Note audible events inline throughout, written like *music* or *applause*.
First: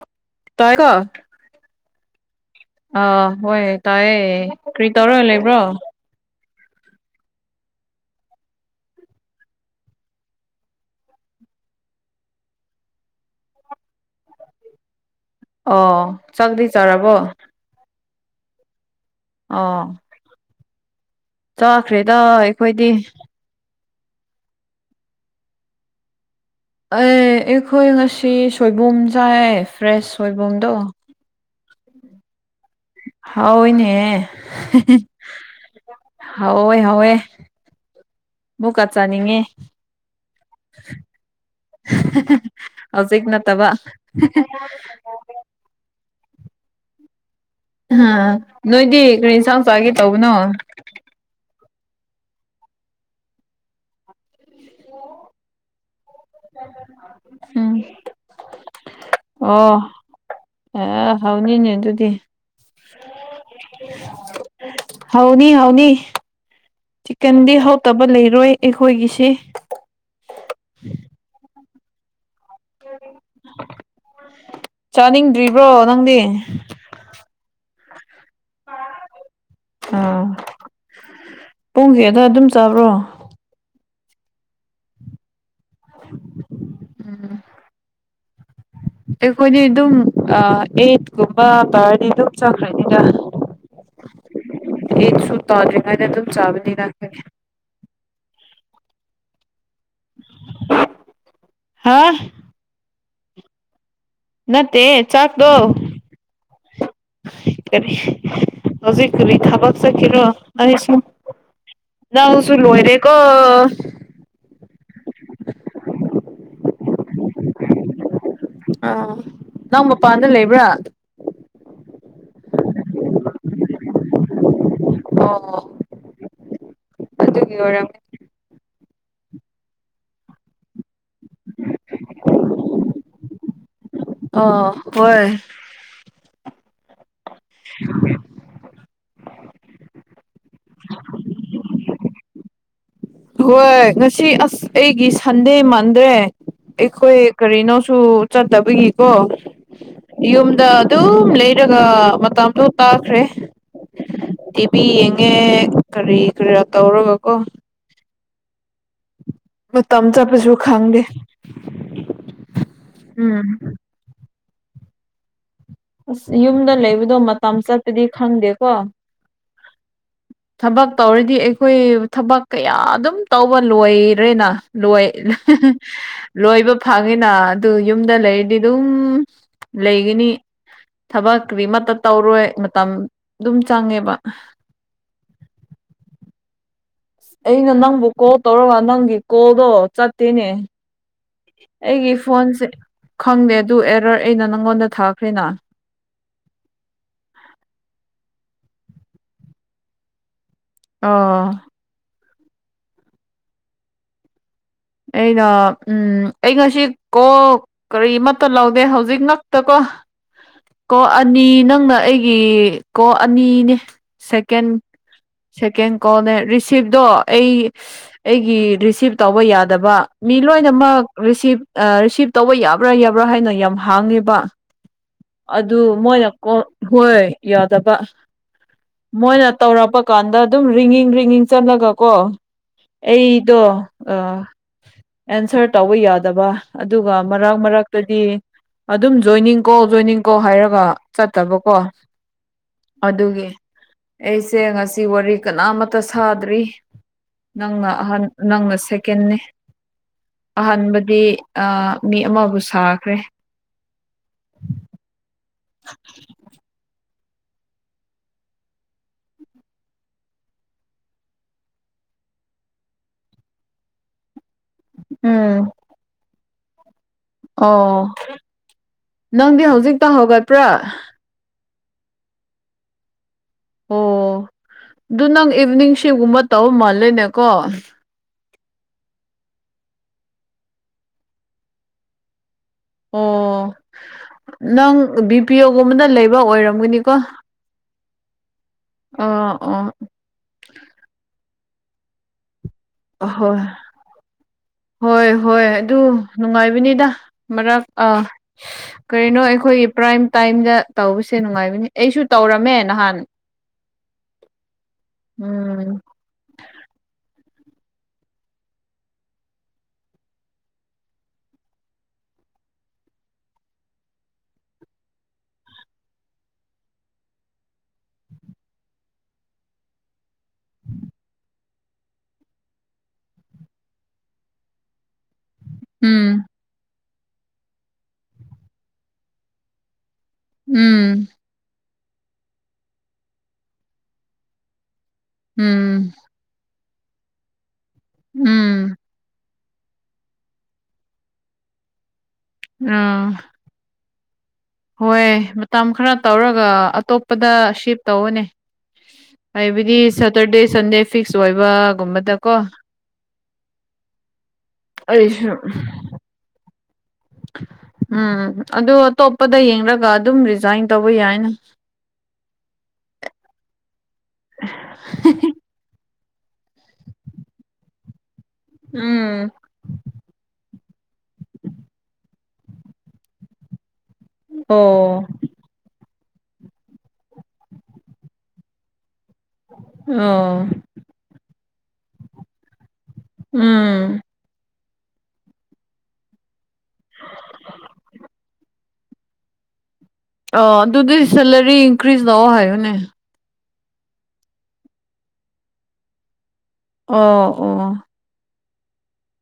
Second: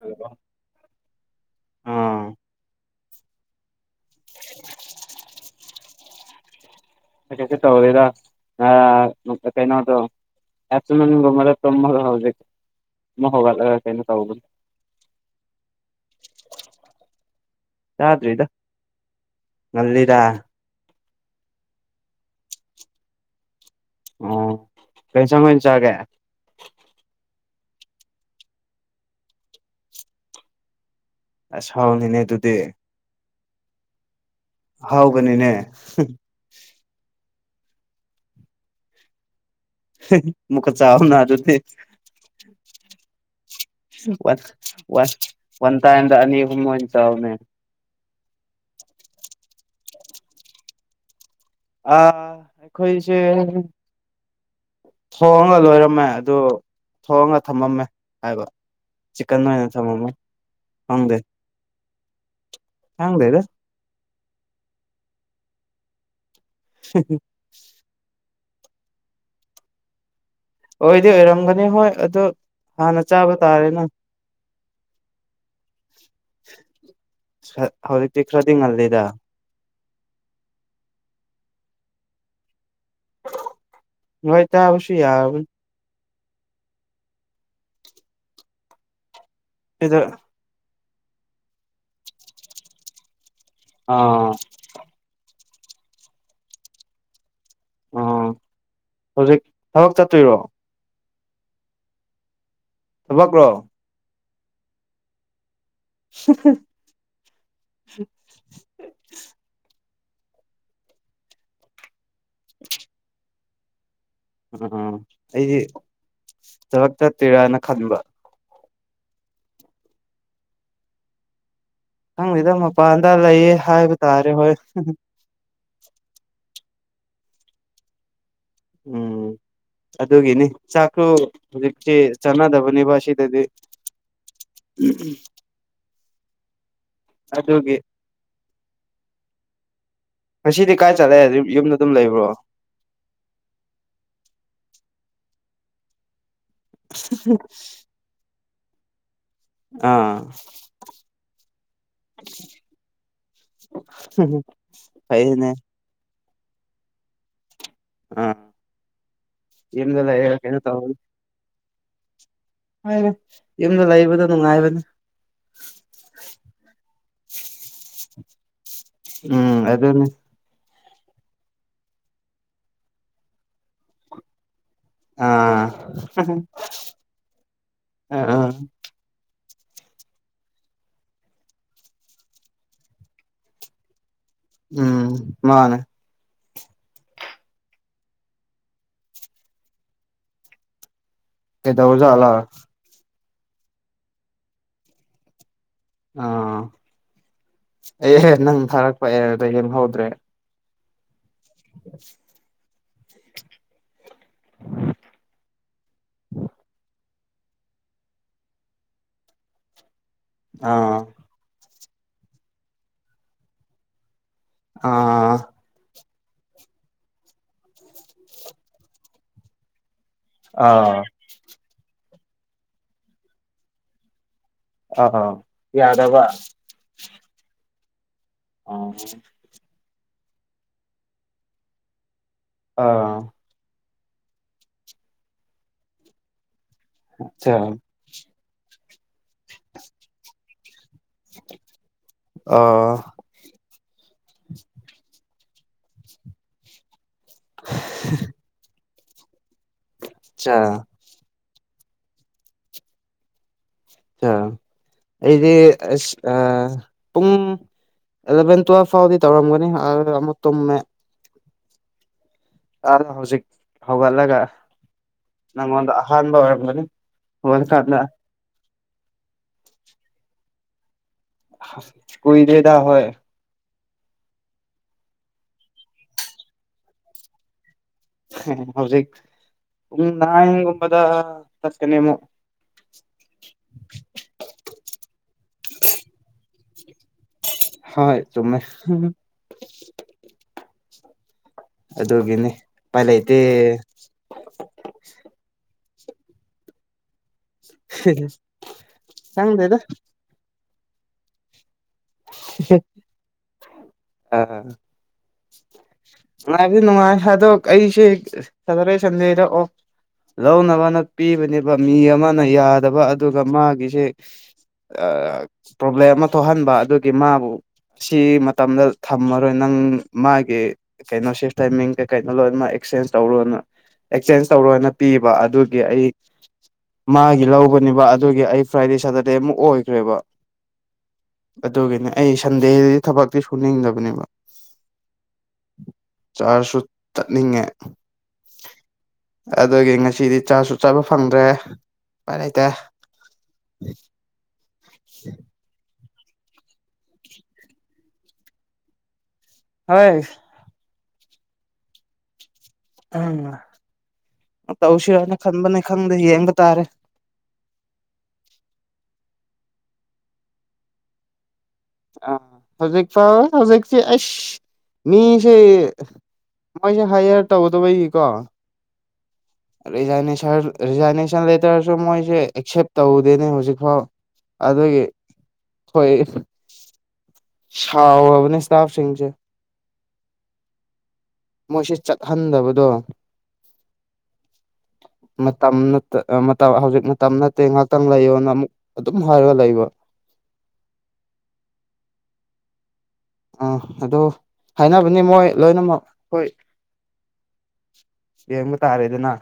hello ꯇꯥꯏ ꯀꯣ ꯑꯥ ꯑꯥ ꯍꯣꯏ ꯇꯥꯏꯑꯦ ꯀꯔꯤ ꯇꯧꯔꯒ ꯂꯩꯕ꯭ꯔꯣ ꯀꯩꯁꯤ ꯇꯧꯕꯗꯗ ꯀꯩꯅꯣ ꯑꯗꯨ ꯑꯦꯐꯇꯅꯒ ꯃꯔ ꯃꯒ ꯀꯩꯅꯩꯅ ꯇ ꯑꯣ ꯆꯪꯗꯤ ꯆꯥꯔꯕꯣ ꯌꯥꯗ꯭ꯔꯔꯤꯗ ꯉꯜꯂꯤꯗ ꯆꯈ꯭ꯔꯦꯗ ꯑꯩꯈꯣꯏꯗꯤ ꯑꯣ ꯀꯩꯁꯪ ꯑꯣꯏꯅ ꯆꯒꯦ ꯑꯦ ꯑꯩꯈꯣꯏ ꯉꯁꯤ ꯁꯣꯏꯕꯨꯝ ꯆꯥꯏ ꯐ꯭ꯔꯦꯁ ꯁꯣꯏꯕꯨꯝꯗꯣ ꯑ ꯍꯥꯎꯅꯤꯅꯦ ꯑꯗꯨꯗꯤ ꯍꯣꯏꯅꯦ ꯍ ꯑꯍꯥꯎꯕꯅꯤꯅꯦ ꯍꯋ ꯃꯨ ꯀ ꯆꯅꯤꯡꯉꯦ ꯃꯨꯀ ꯆꯥꯎꯅꯥ ꯑꯗꯨꯨꯗꯤ ꯍꯧꯖꯤꯛ ꯅꯠꯇꯕ ꯋꯥ ꯑꯣꯟ ꯇ ꯑꯦ ꯑꯅꯤ ꯍ ꯆꯅꯦ ꯑ ꯅꯣꯏꯗꯤ ꯀꯔꯤ ꯏꯟꯁꯥꯡ ꯆꯥꯒꯦ ꯇꯧꯕꯅꯣ ꯑ ꯑꯩꯈꯣꯏꯁꯦ ꯊꯣꯡꯉꯒ ꯂꯣꯏꯔꯝꯃꯦ ꯑꯗꯨ ꯊꯣꯡꯉ ꯊꯝꯃꯝꯃꯦ ꯎꯝ ꯍꯥꯏꯕ ꯆꯤꯛꯀꯟ ꯑꯣꯏꯅ ꯑꯣ ꯊꯝꯃꯝꯃꯦ ꯑ ꯍꯧꯅꯤꯅꯦ ꯑꯗꯨꯗꯤ ꯆꯥꯡꯂꯗ ꯍꯧꯥꯎꯅꯤ ꯍꯥꯎꯅꯤ ꯆꯤꯛꯀꯟꯗꯤ ꯍꯧꯠꯇꯕ ꯂꯩꯔꯣꯏ ꯑꯩꯈꯣꯏꯒꯤꯁꯤ ꯑꯣꯏꯗꯤ ꯑꯣꯏꯔꯝꯒꯅꯤ ꯍꯣꯏ ꯑꯗꯣ ꯍꯥꯟꯅ ꯆꯥꯕ ꯇꯥꯔꯦꯅ ꯆꯥꯅꯤꯡꯗ꯭ꯔꯤꯕ꯭ꯔꯣ ꯅꯪꯗꯤ ꯍꯛꯇ ꯈꯔꯗꯤ ꯉꯜ ꯂꯩꯗ ꯄꯨꯡꯁꯦꯗ ꯑꯗꯨꯝ ꯆꯥꯕ꯭ꯔꯣ ꯍꯣꯏ ꯇ ꯑꯕꯁꯤ ꯌꯥꯕ ꯎꯝ ꯑꯩꯈꯣꯏꯗꯤ ꯑꯗꯨꯝ ꯁꯤꯗ ꯑꯩꯠꯀꯨꯝꯕ ꯥꯔꯗꯤ ꯑꯗꯨꯝ ꯆꯠꯈ꯭ꯔꯅꯤꯗ ꯑꯥ ꯇꯧꯗꯉꯥꯏꯗ ꯑꯗꯨꯝ ꯆꯥꯕꯅꯤ ꯔꯈꯦ ꯑ ꯍꯧꯖꯤꯛ ꯊꯕꯛ ꯆꯠꯇꯣꯏꯔꯣ ꯍꯥ ꯊꯕ ꯀ꯭ꯔꯣ ꯅꯠꯇꯦ ꯆꯥꯛꯀꯗꯣ ꯀ ꯍꯧꯖꯤꯛꯔꯤ ꯊꯥꯕ ꯁ ꯀꯅꯣ ꯑꯁꯨ ꯅꯎꯁꯨ ꯂꯣꯏꯣꯏꯔꯦ ꯀꯣ ꯎꯝ ꯑꯩꯗꯤ ꯊꯕꯛ ꯆꯠꯇꯦꯔꯥꯅ ꯈꯟꯕ ꯑꯥ ꯅꯪ ꯃꯄꯥꯟꯗ ꯂꯩꯕ꯭ꯔꯥ ꯈꯪꯉꯗ ꯃꯄꯥꯟꯗ ꯂꯩꯌꯦ ꯍꯥꯏꯕ ꯇꯥꯔꯦ ꯍꯣꯏ ꯑꯣ ꯑꯗꯨꯒꯤ ꯑꯣꯏꯔꯝꯃꯦ ꯎꯝ ꯑꯗꯨꯒꯤꯅꯤ ꯆꯥꯛꯁꯨ ꯍꯧꯖꯤꯛꯁꯤ ꯆꯥꯟꯅꯗꯕꯅꯦꯕ ꯑꯁꯤꯗꯗꯤ ꯑ ꯍꯣꯏ ꯑꯗꯨꯒꯤ ꯉꯁꯤꯗꯤ ꯀꯥꯏ ꯆꯠꯂꯦ ꯑꯗꯨ ꯌꯨꯝꯗ ꯑꯗꯨꯝ ꯂꯩꯕ꯭ꯔꯣ ꯍꯣꯏ ꯉꯁꯤ ꯑꯁ ꯑꯩꯒꯤ ꯁꯟꯗꯦ ꯃꯥꯟꯗ꯭ꯔꯦ ꯑꯩꯈꯣꯏ ꯀꯔꯤꯅꯣꯁꯨ ꯆꯠꯇꯕꯒꯤꯀꯣ ꯑꯥ ꯌꯨꯝꯗ ꯑꯗꯨꯝ ꯂꯩꯔꯒ ꯃꯇꯝꯗꯣ ꯇꯥꯈ꯭ꯔꯦ ꯇꯤꯚꯤ ꯌꯦꯡꯉꯦ ꯐꯩꯅꯦ ꯀꯔꯤ ꯀꯔꯤ ꯇꯧꯔꯒꯀꯣ ꯎꯥ ꯗ ꯃꯇꯝ ꯂꯥꯛ ꯆꯠꯄꯁꯨ ꯀꯅ ꯊꯗ ꯈꯪꯗꯦ ꯎꯝ ꯂꯥꯛ ꯅꯨꯡꯉꯥꯏꯕꯅꯦ ꯑꯁ ꯌꯨꯝꯗ ꯂꯩꯕꯗꯣ ꯃꯇꯝ ꯆꯠꯄꯗꯤ ꯈꯪꯗꯦꯀꯣ ꯎꯝ ꯑꯗꯨꯗ ꯊꯕꯛ ꯇꯧꯔꯗꯤ ꯑꯩꯈꯣꯏ ꯊꯕꯛ ꯀꯌꯥ ꯑꯗꯨꯝ ꯇꯧꯕ ꯂꯣꯏꯔꯦꯅ ꯂꯣꯏ ꯑꯥ ꯂꯣꯏꯕ ꯐꯪꯉꯤꯅ ꯑꯗꯨ ꯌꯨꯝꯗ ꯑ ꯑꯥ ꯂꯩꯔꯗꯤ ꯑꯗꯨꯝ ꯂꯩꯒꯅꯤ ꯊꯕꯛ ꯀꯔꯤꯃꯠꯇ ꯇꯧꯔꯣꯏ ꯃꯇꯝ ꯑꯗꯨꯝ ꯆꯪꯉꯦꯕ ꯎꯝ ꯃꯥꯅꯦ ꯑꯩꯅ ꯅꯪꯕꯨ ꯀꯣꯜ ꯇꯧꯔꯒ ꯅꯪꯒꯤ ꯀꯣꯜꯗꯣ ꯆꯠꯇꯦꯅꯦ ꯑꯩꯒꯤ ꯀꯩꯗꯧꯔꯖꯥꯠꯂꯥ ꯐꯣꯟꯁꯦ ꯈꯪꯗꯦ ꯑꯗꯨ ꯑꯦꯔꯔ ꯑꯩꯅ ꯅꯪꯉꯣꯟꯗ ꯊꯥꯈ꯭ꯔꯦꯅ ꯑꯥ ꯑꯦ ꯅꯪ ꯊꯥꯔꯛꯄ ꯑꯦꯔꯗ ꯌꯦꯡꯍꯧꯗ꯭ꯔꯦ ꯑꯥ ꯑꯩꯅ ꯎꯝ ꯑꯩ ꯉꯁꯤ ꯀꯣ ꯀꯔꯤ ꯑꯃꯠꯇ ꯂꯧꯗꯦ ꯍꯧꯖꯤꯛ ꯉꯛꯇꯀꯣ ꯑꯥ ꯀꯣ ꯑꯅꯤ ꯅꯪꯅ ꯑꯩꯒꯤ ꯀꯣ ꯑꯅꯤꯅꯦ ꯁꯦꯀꯦꯟ ꯑꯥ ꯁꯦꯀꯦꯟ ꯀꯣꯜꯅꯦ ꯔꯤꯁꯤꯞꯇꯣ ꯑꯩ ꯑꯩꯒꯤ ꯔꯤꯁꯤꯞ ꯇꯧꯕ ꯌꯥꯗꯕ ꯃꯤ ꯑꯥ ꯂꯣꯏꯅꯃꯛ ꯔꯤꯁꯤꯞ ꯔꯤꯁꯤꯞ ꯇꯧꯕ ꯌꯥꯕ꯭ꯔꯥ ꯌꯥꯕ꯭ꯔꯥ ꯍꯥꯏꯅꯣ ꯌꯥꯝ ꯍꯥꯡꯉꯦꯕ ꯑꯥ ꯑꯗꯨ ꯌꯥꯗꯕ ꯃꯣꯏꯅ ꯀ ꯍꯣꯏ ꯐꯕ ꯑꯥ ꯃꯣꯏꯅ ꯇꯧꯔꯛꯄ ꯀꯥꯟꯗ ꯑꯗꯨꯝ ꯔꯤꯉꯡ ꯔꯤꯉꯡ ꯆꯠꯂꯒ ꯀꯣ ꯑꯥ ꯑꯩꯗꯣ ꯑꯦꯟꯁꯔ ꯇꯧꯕ ꯌꯥꯗꯕ ꯑꯗꯨꯒ ꯑꯆꯥ ꯃꯔꯛ ꯃꯔꯛꯇꯗꯤ ꯑꯗꯨꯝ ꯖꯣꯏꯅꯤꯡ ꯀꯣ ꯖꯣꯏꯅꯤꯡ ꯀꯣ ꯍꯥꯏꯔꯒ ꯆꯠꯇꯕꯀꯣ ꯑꯥ ꯑꯗꯨꯒꯤ ꯑꯩꯁꯦ ꯉꯁꯤ ꯋꯥꯔꯤ ꯀꯅꯥꯃꯇ ꯁꯥꯗ꯭ꯔꯤ ꯅꯪꯅ ꯑꯍ ꯅꯪꯅ ꯁꯦꯀꯦꯅꯤ ꯆꯥ ꯑꯍꯥꯟꯕꯗꯤ ꯃꯤ ꯑꯃꯕꯨ ꯁꯥꯈ꯭ꯔꯦ ꯑ ꯏꯗꯤ ꯑ ꯄꯨꯡ ꯑꯦꯂꯚꯦꯟ ꯇꯨꯋꯦꯜꯚ ꯐꯥꯎꯗꯤ ꯇꯧꯔꯝꯒꯅꯤ ꯑꯃꯨꯛ ꯇꯨꯝꯃꯦ ꯑ ꯍꯧꯖꯤꯛ ꯍꯧꯒꯠꯂꯒ ꯎꯝ ꯅꯪꯉꯣꯟꯗ ꯑꯍꯥꯟꯕ ꯑꯣꯏꯔꯝꯕꯅꯤ ꯍꯔꯀꯥꯂ ꯑꯣ ꯅꯪꯗꯤ ꯍꯧꯖꯤꯛꯇ ꯍꯧꯒꯠꯄ꯭ꯔꯥ ꯀꯨꯏ ꯗꯦꯗꯥ ꯍꯣꯏ ꯑꯣ ꯑꯗꯨ ꯅꯪ ꯏꯚꯅꯤꯡ ꯁꯤꯞꯒꯨꯝꯕ ꯇꯧꯔ ꯃꯥꯜꯂꯦꯅꯦꯀꯣ ꯍꯧꯖꯤ ꯎ ꯅꯒꯕꯗ ꯆꯀꯅꯦꯃꯣ ꯑꯣ ꯅꯪ ꯕꯤ ꯄꯤ ꯑꯣꯒꯨꯝꯕꯅ ꯂꯩꯕ ꯑꯣꯏꯔꯝꯒꯅꯤꯀꯣ ꯍꯣꯏ ꯆ ꯑ ꯑꯣ ꯑꯗꯨꯒꯤꯅꯤ ꯎꯄꯥꯏ ꯂꯩꯇꯦ ꯑꯍꯣꯏ ꯍꯣꯏ ꯍꯣꯏ ꯑꯗꯨ ꯅꯨꯡꯉꯥꯏꯕꯅꯤꯗ ꯃꯔꯛ ꯀꯔꯤꯅꯣ ꯈꯪꯗꯦꯗ ꯑꯩꯈꯣꯏꯒꯤ ꯄ꯭ꯔꯥꯏꯝ ꯇꯥꯏꯝꯗ ꯇꯧꯕꯁꯦ ꯅꯨꯡꯉꯥꯏꯕꯅꯤ ꯑꯩꯁꯨ ꯇꯧꯔꯝꯃꯦ ꯅꯍꯥꯟ ꯎꯝ ꯑꯗꯤ ꯅꯅꯨꯡꯉꯥꯏꯗꯣ ꯑꯩꯁꯦ ꯁꯟꯗ ꯑꯣ ꯂꯧꯅꯕꯅ ꯄꯤꯕꯅꯦꯕ ꯃꯤ ꯑꯃꯅ ꯌꯥꯗꯕ ꯑꯗꯨꯒ ꯃꯥꯒꯤꯁꯦ ꯄ꯭ꯔꯣꯕ꯭ꯂꯦꯝ ꯑꯃ ꯊꯣꯛꯍꯟꯕ ꯑꯗꯨꯒꯤ ꯃꯥꯕꯨ ꯑꯁꯤ ꯃꯇꯝꯗ ꯊꯝꯃꯔꯣꯏ ꯅꯪ ꯃꯥꯒꯤ ꯀꯩꯅꯣ ꯁꯤꯐ ꯇꯥꯏꯃꯤꯡ ꯀꯩ ꯀꯩꯅꯣ ꯂꯣꯏꯅꯃꯛ ꯑꯦꯛꯆꯦꯟꯖ ꯇꯧꯔꯣꯅ ꯑꯦꯛꯆꯦꯟꯖ ꯇꯧꯔꯣꯅ ꯄꯤꯕ ꯑꯗꯨ ꯑꯩ ꯎꯝ ꯃꯥꯒꯤ ꯂꯧꯕꯅꯦꯕ ꯑꯗꯨꯒꯤ ꯑꯩ ꯐ꯭ꯔꯥꯏꯗꯦ ꯁꯇꯔꯗꯦ ꯑꯃꯨꯛ ꯑꯣꯏꯈ꯭ꯔꯦꯕ ꯎꯝ ꯑꯗꯨꯗꯒꯅꯦ ꯑꯩ ꯁꯟꯗꯦꯗꯗꯤ ꯊꯕꯛꯇꯤ ꯁꯨꯅꯤꯡꯗꯕꯅꯦꯕ ꯎꯝ ꯆꯥꯔꯖꯁꯨ ꯆꯠꯅꯤꯡꯉꯦ ꯎꯝ ꯑꯗꯨꯒꯤ ꯉꯁꯤꯗꯤ ꯆꯥꯁꯨ ꯆꯥꯕ ꯐꯪꯗ꯭ꯔꯦ ꯏꯄꯥꯏ ꯂꯩꯇꯦ ꯑꯥ ꯍꯣꯏ ꯃꯇꯝ ꯈꯔ ꯇꯧꯔꯒ ꯑꯇꯣꯞꯄꯗ ꯁꯤꯞ ꯇꯧꯔꯅꯦ ꯍꯥꯏꯕꯗꯤ ꯍꯣꯏ ꯁꯦꯇꯔꯗꯦ ꯁꯟꯗꯦ ꯐꯤꯛꯁ ꯑꯣꯏꯕꯒꯨꯝꯕꯗ ꯎꯝ ꯇꯧꯁꯤꯔꯣꯅ ꯑꯩꯁꯨ ꯈꯟꯕꯅꯤ ꯈꯪꯗꯦ ꯌꯦꯡꯕ ꯇꯥꯔꯦ ꯎꯝ ꯑꯗꯨ ꯑꯇꯣꯞꯄꯗ ꯌꯦꯡꯂꯡꯒ ꯑꯗꯨꯝ ꯔꯤꯖꯥꯏꯟ ꯇꯧꯕ ꯌꯥꯏꯅ ꯑ ꯍꯧꯖꯤꯛ ꯐ ꯍꯧꯖꯤꯛꯁꯤ ꯑꯁ ꯃꯤꯁꯦ ꯃꯣꯏꯁꯦ ꯍꯥꯏꯌꯦꯔ ꯇꯧꯒꯗꯧꯕꯩꯒꯤꯀꯣ ꯎꯝ ꯔꯤꯖꯥꯏꯅꯦꯁꯟ ꯂꯦꯇꯔꯁꯨ ꯃꯣꯏꯁꯦ ꯑꯦꯛꯁꯦꯞ ꯇꯧꯗꯦꯅꯦ ꯍꯧꯖꯤꯛꯐꯥꯎ ꯑꯗꯨꯗꯒꯤ ꯑꯣ ꯍꯣꯏ ꯁꯥꯎꯕꯅꯤꯁꯇꯥꯕꯁꯤꯡ ꯑꯣ ꯃꯣꯏꯁꯤ ꯆꯠꯍꯟꯗꯕꯗꯣ ꯎꯝ *unintelligible* ꯃꯇꯝ ꯍꯧꯖꯤꯛ ꯃꯇꯝ ꯅꯠꯇꯦ ꯉꯥꯏꯍꯥꯛꯇꯪ ꯂꯩꯌꯣꯅ ꯑꯃꯨꯛ ꯑꯗꯨꯝ ꯍꯥꯏꯔꯒ ꯂꯩꯕ ꯑ ꯑꯗꯨꯗꯤ ꯁꯦꯂꯔꯤ ꯏꯟꯀ꯭ꯔꯤꯖ ꯇꯧꯑꯣ ꯍꯥꯏꯌꯨꯅꯦ ꯑꯥ ꯑꯗꯨ ꯍꯥꯏꯅꯕꯅꯤ ꯃꯣꯏ ꯂꯣꯏꯅꯃꯛ ꯍꯣꯏ ꯑꯣ ꯑꯣ ꯌꯦꯡꯕ ꯇꯥꯔꯦꯗꯅ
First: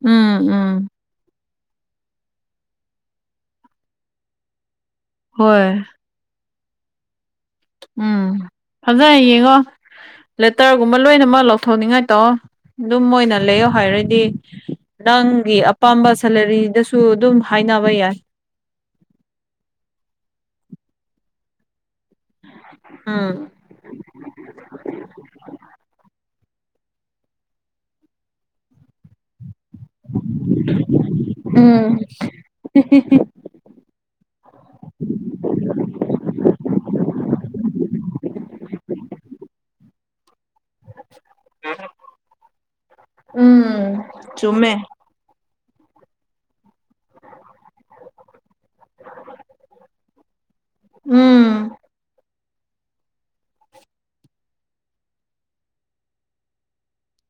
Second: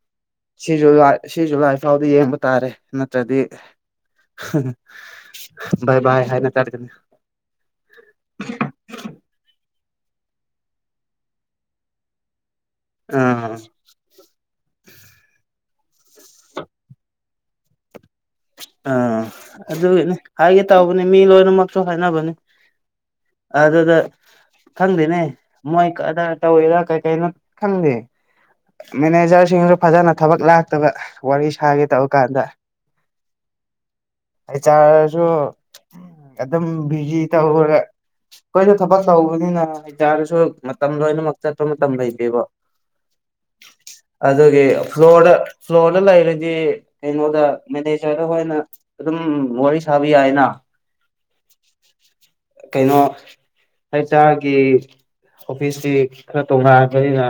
ꯎꯝ ꯁꯤ ꯎꯝ ꯖꯨꯂꯥꯏ ꯁꯤ ꯖꯨꯂꯥꯏ ꯐꯥꯎꯗ ꯌꯦꯡꯕ ꯇꯥꯔꯦ ꯅꯠꯇ꯭ꯔꯗꯤ ꯍꯣꯏ ꯏ ꯏ ꯍꯥꯏ ꯅ ꯇꯥꯔꯗ ꯎꯝ ꯐꯝꯖꯔ ꯌꯦꯡꯉꯣ ꯂꯦꯇꯔꯒꯨꯝꯕ ꯂꯣꯏꯅꯃꯛ ꯂꯧꯊꯣꯛꯅꯤꯡꯉꯥꯏ ꯇꯧꯑꯣ ꯑꯗꯨꯝ ꯑꯣꯏꯅ ꯑꯥ ꯂꯩꯌꯣ ꯍꯥꯏꯔꯗꯤ ꯅꯪꯒꯤ ꯑꯄꯥꯝꯕ ꯁꯦꯂꯔꯤꯗꯁꯨ ꯑꯗꯨꯝ ꯍꯥꯏꯅꯕ ꯌꯥꯏ ꯑꯥ ꯑꯗꯨꯒꯤꯅꯤ ꯍꯥꯏꯒꯦ ꯇꯧꯕꯅꯤ ꯃꯤ ꯂꯣꯏꯅꯃꯛꯁꯨ ꯍꯥꯏꯅꯕꯅꯤ ꯎꯝ ꯑꯗꯨꯗ ꯈꯪꯗꯦꯅꯦ ꯃꯣꯏ ꯑꯗꯥ ꯗ ꯀꯥꯏ ꯀꯥꯏꯩꯅ ꯈꯪꯗꯦ ꯃꯦꯅꯦꯖꯔꯁꯤ ꯐꯖꯅ ꯊꯕꯛ ꯂꯥꯛꯇꯕ ꯋꯥꯔꯤ ꯁꯥꯒꯦ ꯎꯝ ꯇꯧ ꯀꯥꯟꯗ ꯑꯩ ꯆꯥꯔꯁꯨ ꯑꯗꯨꯝ ꯕꯤꯖꯤ ꯇꯧꯔꯒ ꯑꯩꯈꯣꯏꯁꯨ ꯊꯕꯛ ꯇꯧꯕꯅꯤꯅ ꯍꯥꯏꯇꯥꯔꯁꯨ ꯃꯇꯝ ꯂꯣꯏꯅꯃꯛ ꯆꯠꯄ ꯃꯇꯝ ꯂꯩꯇꯦꯕ ꯎꯝ ꯑꯗꯨꯒꯤ ꯆꯨꯝꯃꯦ ꯐ꯭ꯂꯣꯔꯗ ꯁ꯭ꯂꯣ ꯂꯩꯔꯗꯤ ꯀꯩꯅꯣꯗ ꯃꯅꯦ ꯗ ꯈꯣꯏꯅ ꯑꯗꯨꯝ ꯋꯥꯔꯤ ꯁꯥꯕ ꯌꯥꯏꯅ ꯎꯝ ꯀꯩꯅꯣ ꯑꯩꯆꯥꯥꯒꯤ ꯑꯣꯐꯤꯁꯁꯤ ꯈꯔ ꯇꯣꯉꯥꯟꯕꯅꯤꯅ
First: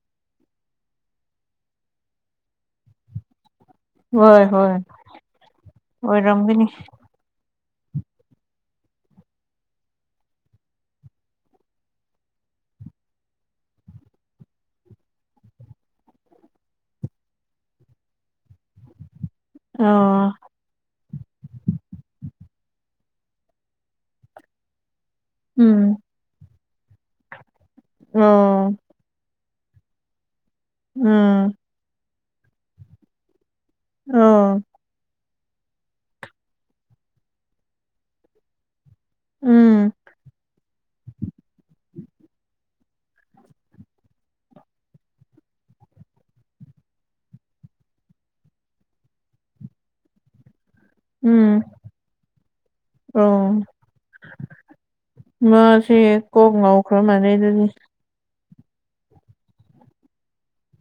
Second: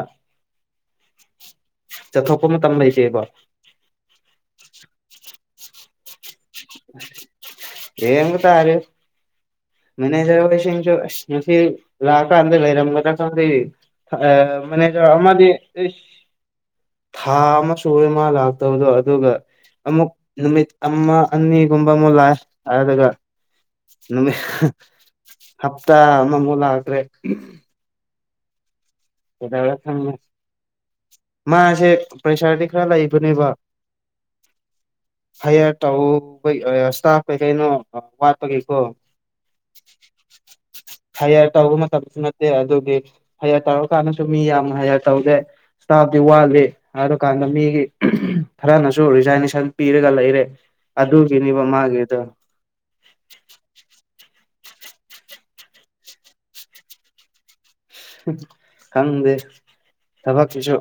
ꯆꯊꯣꯛꯄ ꯃꯇꯝ ꯂꯩꯁꯤꯕ ꯍꯣꯏ ꯍꯣꯏ ꯑꯣꯏꯔꯝꯒꯅꯤ ꯌꯦꯉ ꯇꯥꯔ ꯃ ꯂꯥꯛꯑꯀ ꯑꯗ ꯂꯩꯔ ꯑ ꯃꯅꯤ ꯑꯃꯗꯤ ꯊꯥ ꯑꯃ ꯁꯨꯔꯦ ꯃꯥ ꯂꯥꯛꯇꯕꯗꯣ ꯑꯗꯨꯒ ꯑꯃꯨꯛ ꯑꯥ ꯅꯨꯃꯤꯠ ꯑꯃ ꯑꯅꯤꯒꯨꯝꯕ ꯑꯃꯨꯛ ꯂꯥꯛ ꯍꯥꯏꯔꯒ ꯎꯝ ꯍꯞꯇꯥ ꯃꯃꯨꯂ ꯍꯥꯏꯗ꯭ꯔꯦ ꯑꯣꯝ ꯀꯗ ꯈꯪꯉ ꯎꯝ ꯃꯥꯁꯦ ꯄ꯭ꯔꯦꯁꯥꯔꯗꯤ ꯈꯔ ꯂꯩꯕꯅꯦꯕ ꯑꯝ ꯍꯥꯏꯌꯥꯔ ꯇꯩ ꯏꯁꯇꯥꯐ ꯀꯩ ꯀꯩꯅꯣ ꯋꯥꯠꯄꯒꯤꯀꯣ ꯎꯝ ꯍꯥꯏꯌꯥ ꯇꯧꯕ ꯃꯇꯝꯁꯨ ꯅꯠꯇꯦ ꯑꯗꯨꯒꯤ ꯍꯌꯥꯔ ꯇꯥꯎꯔ ꯀꯥꯟꯅꯁꯨ ꯃꯤ ꯌꯥꯝꯅ ꯍꯥꯏꯌꯔ ꯇꯧꯗꯦ ꯏꯁꯇꯥꯐꯇꯤ ꯋꯥꯠꯂꯤ ꯑꯗꯨ ꯀꯥꯟꯗ ꯃꯤꯒꯤ ꯈꯔꯅꯁꯨ ꯔꯤꯖꯥꯏꯅꯦꯁꯟ ꯄꯤꯔꯒ ꯂꯩꯔꯦ ꯎꯝ ꯑꯗꯨꯒꯤꯅꯦꯕ ꯃꯥꯒꯤꯗꯣ ꯑꯣ ꯃꯥꯁꯦ ꯀꯣꯛ ꯉꯧꯈ꯭ꯔ ꯃꯥꯟꯅꯩ ꯑꯗꯨꯗꯤ ꯈꯪꯗꯦ ꯊꯕꯛꯀꯤꯁꯨ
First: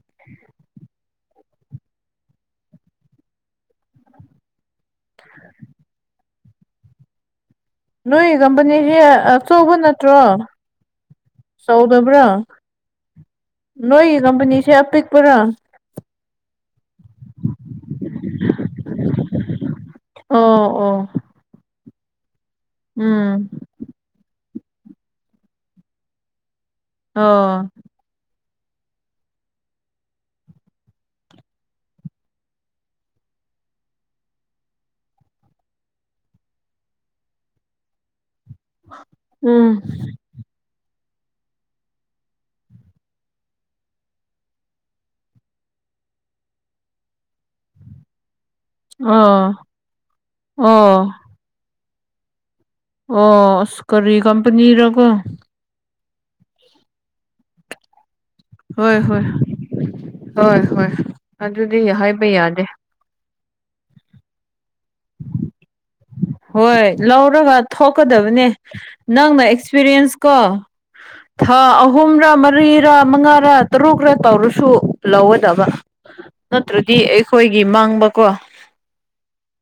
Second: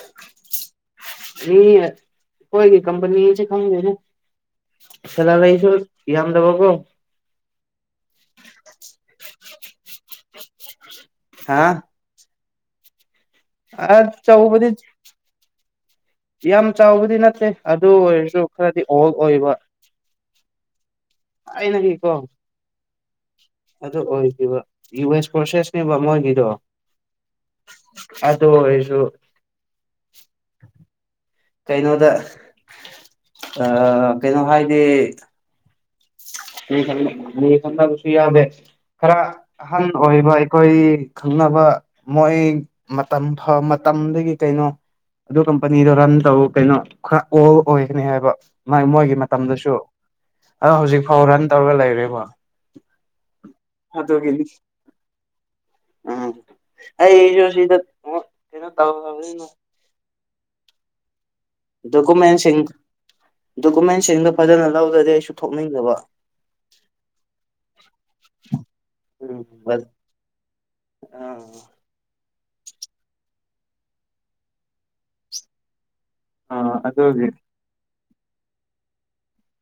*inaudible* *inaudible* ꯏ ꯍꯣꯏꯒꯤ ꯀꯝꯄꯅꯤ ꯆ ꯈꯪꯗꯦꯅꯦ ꯁꯗꯁꯨ ꯀ ꯌꯥꯝꯗꯕ ꯀꯣ ꯅꯣꯏ ꯀꯝꯄꯅꯤꯁꯦ ꯑꯆꯧꯕ ꯅꯠꯇ꯭ꯔꯣ ꯍꯥ ꯆꯥꯎꯧꯗꯕ꯭ꯔꯥ ꯅꯣꯏ ꯑꯆꯧꯕꯗꯤ ꯀꯄꯅꯤꯦꯄꯦꯛ ꯄꯨꯔꯥ ꯌꯥꯝ ꯆꯥꯎꯕꯗꯤ ꯅꯠꯇꯦ ꯑꯗꯨ ꯑꯣꯏꯔꯁꯨ ꯈꯔꯗꯤ ꯑꯣꯍꯛ ꯑꯣꯏꯕ ꯑꯣ ꯑꯣ ꯅ ꯀꯣ ꯎꯝ ꯑꯗꯨ ꯑꯣꯏꯔꯤꯕ ꯌꯨ ꯑꯦꯁ ꯐꯣꯔꯁꯦꯁꯅꯦꯕ ꯃꯣꯏꯒꯤꯗꯣ ꯑꯣ ꯁꯨ ꯀꯩꯅꯣꯗ ꯑ ꯀꯩꯅꯣ ꯍꯥꯏꯗꯤ ꯈ ꯃꯤ ꯈꯪꯗꯕꯁꯨ ꯌꯥꯗꯦ ꯈꯔ ꯎꯝ ꯑꯍꯟ ꯑꯣꯏꯕ ꯑꯩꯈꯣꯏ ꯈꯪꯅꯕ ꯃꯣꯏ ꯃꯇꯝ ꯃꯇꯝꯗꯒꯤ ꯀꯩꯅꯣ ꯑꯗꯨ ꯀꯝꯄꯅꯤꯗꯣ ꯔꯟ ꯇꯧ ꯀꯩꯅꯣ ꯈꯔ ꯑꯣꯜ ꯑꯣꯏꯒꯅꯤ ꯍꯥꯏꯕ ꯃꯣꯏꯒꯤ ꯑꯣ ꯃꯇꯝꯗꯁꯨ ꯑꯗꯣ ꯍꯧꯖꯤꯛ ꯑꯣ ꯐꯥꯎ ꯔꯟ ꯇꯧꯔꯒ ꯂꯩꯔꯦꯀꯣ ꯑꯣꯁ ꯀꯔꯤ ꯀꯝꯄꯅꯤꯔꯀꯣ ꯑ ꯑꯩꯁꯨ ꯁꯤꯗ ꯀꯩꯅꯣ ꯍꯣꯏ ꯍꯣꯏ ꯇꯧꯔꯕꯅꯤꯅ ꯍꯣꯏ ꯍꯣꯏ ꯑꯗꯨꯗꯤ ꯍꯥꯏꯕ ꯗꯣꯀꯨꯃꯦꯟꯁꯤꯡ ꯌꯥꯗꯦ ꯗꯣꯀꯨꯃꯦꯟꯁꯤꯡꯗꯣ ꯐꯖꯅ ꯂꯧꯗꯔꯦ ꯑꯩꯁꯨ ꯊꯣꯛ ꯍꯣꯏ ꯂꯧꯔꯒ ꯊꯣꯛꯀꯗꯕꯅꯦ ꯎꯝ ꯅꯪꯅ ꯑꯦꯛꯁꯄꯤꯔꯤꯌꯦꯟꯁ ꯀꯣ ꯊ ꯑꯍꯨꯝ ꯆꯝꯔ ꯃꯔꯤꯔꯥ ꯃꯉꯥꯔꯥ ꯇꯔꯨꯛꯔ ꯇꯧꯔꯁꯨ ꯂꯧꯒꯗꯕ ꯑꯥ ꯅꯠꯇ꯭ꯔꯗꯤ ꯑꯗꯨꯒꯤ ꯑꯩꯈꯣꯏꯒꯤ ꯃꯥꯡꯕꯀꯣ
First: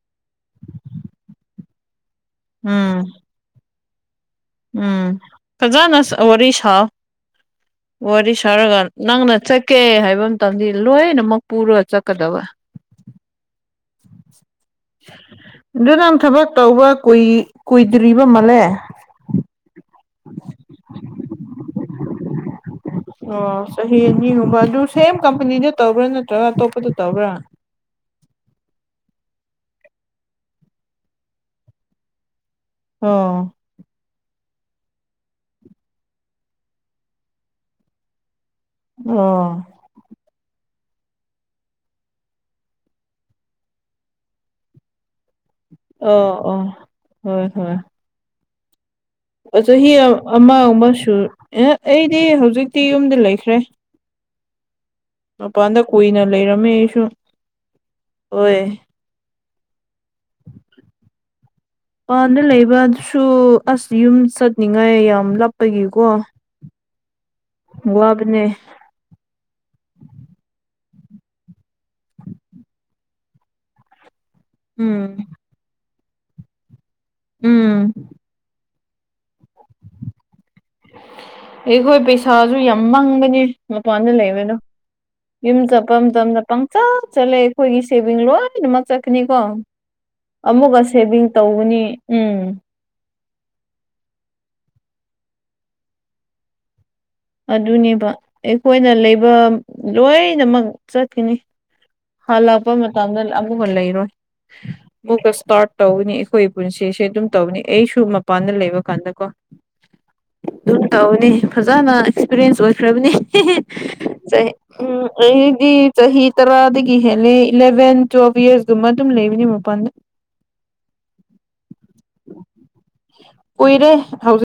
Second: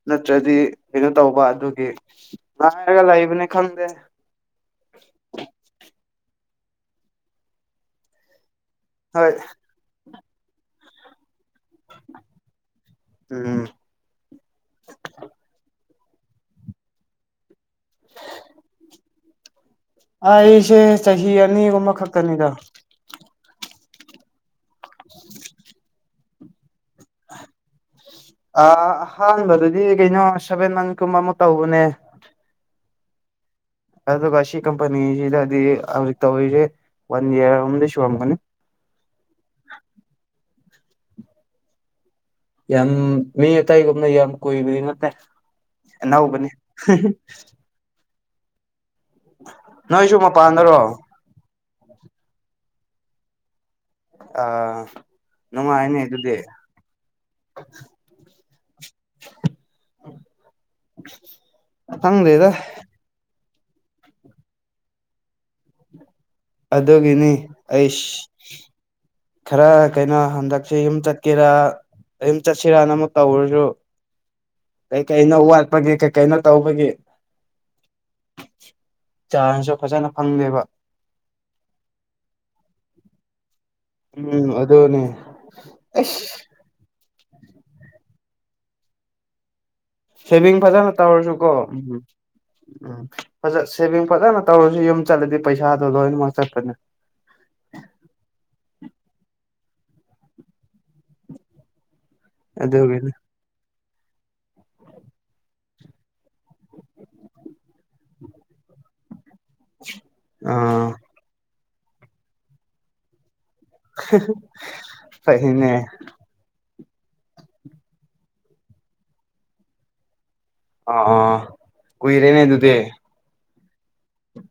ꯅꯠꯇ꯭ꯔꯗꯤ ꯀꯩꯅꯣ ꯇꯧꯕ ꯑꯗꯨꯒꯤ ꯎꯝ ꯉꯥꯏꯔꯒ ꯂꯩꯕꯅꯤ ꯈꯪꯗꯦ ꯎꯝ ꯈꯖꯅꯁ ꯋꯥꯔꯤꯔꯤꯁ ꯍꯥꯎ ꯋꯥꯔꯤꯁ ꯈꯔꯒ ꯍꯣꯏ ꯅꯪꯅ ꯆꯠꯀꯦ ꯍꯥꯏꯕ ꯃꯇꯝꯗꯤ ꯂꯣꯏꯅꯃꯛ ꯄ ꯄꯨꯔꯣ ꯆꯀꯗꯕ ꯎꯝ ꯑꯗꯨ ꯅ ꯊꯕꯛ ꯇꯧꯕ ꯀꯨꯏ ꯑꯗꯨꯣ ꯏꯕ ꯃꯂꯦ ꯑꯩ ꯑꯩꯁꯦ ꯆꯍꯤ ꯑꯅꯤꯒꯨꯝꯕ ꯈꯛꯇꯅꯤꯗ ꯑꯣ ꯆꯍꯤ ꯑꯅꯤꯒꯨꯝꯕ ꯑꯗꯨ ꯁꯦꯝ ꯀꯝꯄꯅꯤꯗ ꯇꯧꯕ꯭ꯔꯥ ꯅꯠꯇ꯭ꯔꯒ ꯑꯇꯣꯞꯄꯗ ꯇꯧꯕ꯭ꯔꯥ ꯑ ꯑꯍꯥꯟꯕꯗꯗꯤ ꯀꯩꯅꯣ ꯁꯚꯦꯟ ꯃꯟ ꯀꯨꯝꯕ ꯑꯃꯨꯛ ꯇꯧꯕꯅꯦ ꯑꯣ ꯑ ꯀꯝꯄꯅꯤꯁꯤꯗꯤꯦ ꯋꯥꯟ ꯏꯔꯁꯨ ꯑꯃꯒꯅꯤ ꯑꯣ ꯌꯥꯝ ꯃꯤ ꯑꯇꯇꯩꯒꯨꯝꯅ ꯌꯥꯝ ꯀꯨꯏꯕꯗꯤ ꯅꯠꯇꯦ ꯑꯣ ꯅꯎꯕꯅꯤ ꯑꯣ ꯍꯣꯏ ꯍꯣꯏ ꯆꯍꯤ ꯅꯣꯏꯁꯨ ꯃꯄꯥꯟꯗꯔꯣ ꯑꯃꯒꯕ ꯁ ꯑꯦ ꯑꯩꯗꯤ ꯍꯧꯖꯤꯛꯇꯤ ꯌꯨꯝꯗ ꯂꯩꯈ꯭ꯔꯦ ꯑꯥ ꯃ ꯄꯥꯟꯗ ꯅꯨꯡꯉꯥꯏꯅꯤ ꯀꯨꯏꯅ ꯑꯗꯨꯗꯤ ꯂꯩꯔꯝꯃꯦꯁꯨ ꯍꯣꯏ *unintelligible* ꯄꯥꯟꯗ ꯈꯪꯗꯦꯗ ꯂꯩꯕꯁꯨ ꯑꯁ ꯌꯨꯝ ꯆꯠꯅꯤꯡꯉꯥꯏ ꯌꯥꯝ ꯂꯥꯞꯄꯒꯤꯀꯣ ꯑꯗꯨꯒꯤꯅꯤ ꯑꯩ ꯋꯥꯕꯅꯦ ꯈꯔ ꯀꯩꯅꯣ ꯍꯟꯗꯛ ꯁꯤ ꯌꯨꯝ ꯆꯠꯀꯦꯔ ꯌꯨꯝ ꯆꯠꯁꯤꯔꯅ ꯑꯃꯨꯛ ꯇꯧꯔꯁꯨ ꯀꯩ ꯎꯝ ꯀꯩꯅꯣ ꯋꯥꯠꯄꯒꯤꯦ ꯀꯩꯀꯩꯅꯣ ꯇꯧꯕꯒꯤꯦ ꯎꯝ ꯆꯥꯟꯁꯁꯨ ꯐꯖꯅ ꯐꯪꯗꯦꯕ ꯑꯩꯈꯣꯏ ꯄꯩꯁꯥꯁꯨ ꯌꯥꯝ ꯃꯪꯕꯅꯦ ꯃꯄꯥꯟꯗ ꯎꯝ ꯂꯩꯕꯅꯨ ꯑꯗꯨꯅꯦ ꯌꯨꯝ ꯆ ꯄꯝ ꯆꯝ ꯆ ꯄꯪꯆ ꯆꯠꯂꯦ ꯑꯩꯈꯣꯏꯒꯤ ꯁꯦꯚꯤꯡ ꯂꯣꯏꯅ ꯑꯃ ꯆꯠꯀꯅꯤꯀꯣ ꯁꯦꯚꯤꯡ ꯑꯃꯨꯛꯀ ꯐꯖꯅ ꯁꯦꯚꯤꯡ ꯇꯧꯔꯁꯨ ꯀꯣ ꯎꯝ ꯇꯧꯒꯅꯤ ꯎꯝ ꯎꯝ ꯐꯖ ꯁꯦꯚꯤꯡ ꯐꯖꯅ ꯇꯧꯔꯁꯨ ꯌꯨꯝ ꯆꯠꯂꯗꯤ ꯄꯩꯁꯥꯗꯣ ꯂꯣꯏꯅꯃꯛ ꯆꯠꯄꯅꯦ ꯑꯗꯨꯅꯦꯕ ꯑꯩꯈꯣꯏꯅ ꯂꯩꯕ ꯂꯣꯏꯅꯃꯛ ꯆꯠꯈꯤꯅꯤ ꯍꯜꯂꯛꯄ ꯃꯇꯝꯗ ꯑꯃꯕ ꯂꯩꯔꯣꯏ ꯎ ꯃꯨꯛꯀ ꯏꯁꯇꯥꯔꯠ ꯇꯧꯅꯤ ꯑꯩꯈꯣꯏ ꯄꯨꯟꯁꯤꯁꯦ ꯑꯗꯨꯝ ꯇꯧꯅꯤ ꯑꯩꯁꯨ ꯃꯄꯥꯟꯗ ꯂꯩꯕ ꯀꯥꯟꯗꯀꯣ ꯑꯗꯨꯝ ꯑꯥ ꯇꯧꯅꯤ ꯐꯖꯅ ꯑꯦꯛꯁꯄꯤꯔꯤꯌꯦꯟꯁ ꯑꯣꯏꯈ꯭ꯔꯕꯅꯦ ꯆ ꯐꯩꯅꯦ ꯎꯝꯗꯤ ꯆꯍꯤꯍꯤ ꯇꯔ ꯀꯤ ꯍꯦꯜꯂꯦ ꯏꯂꯦꯚꯦꯟ ꯇꯨꯋꯦꯜꯕ ꯌꯔꯁꯀꯨꯝꯕ ꯑꯗꯨꯝ ꯂꯩꯕꯅꯦ ꯃꯄꯥꯟꯗ ꯑꯥ ꯀꯨꯏꯔꯦꯅꯦ ꯑꯗꯨꯗꯤ ꯀꯨꯏꯔꯦ ꯍꯧꯖꯤ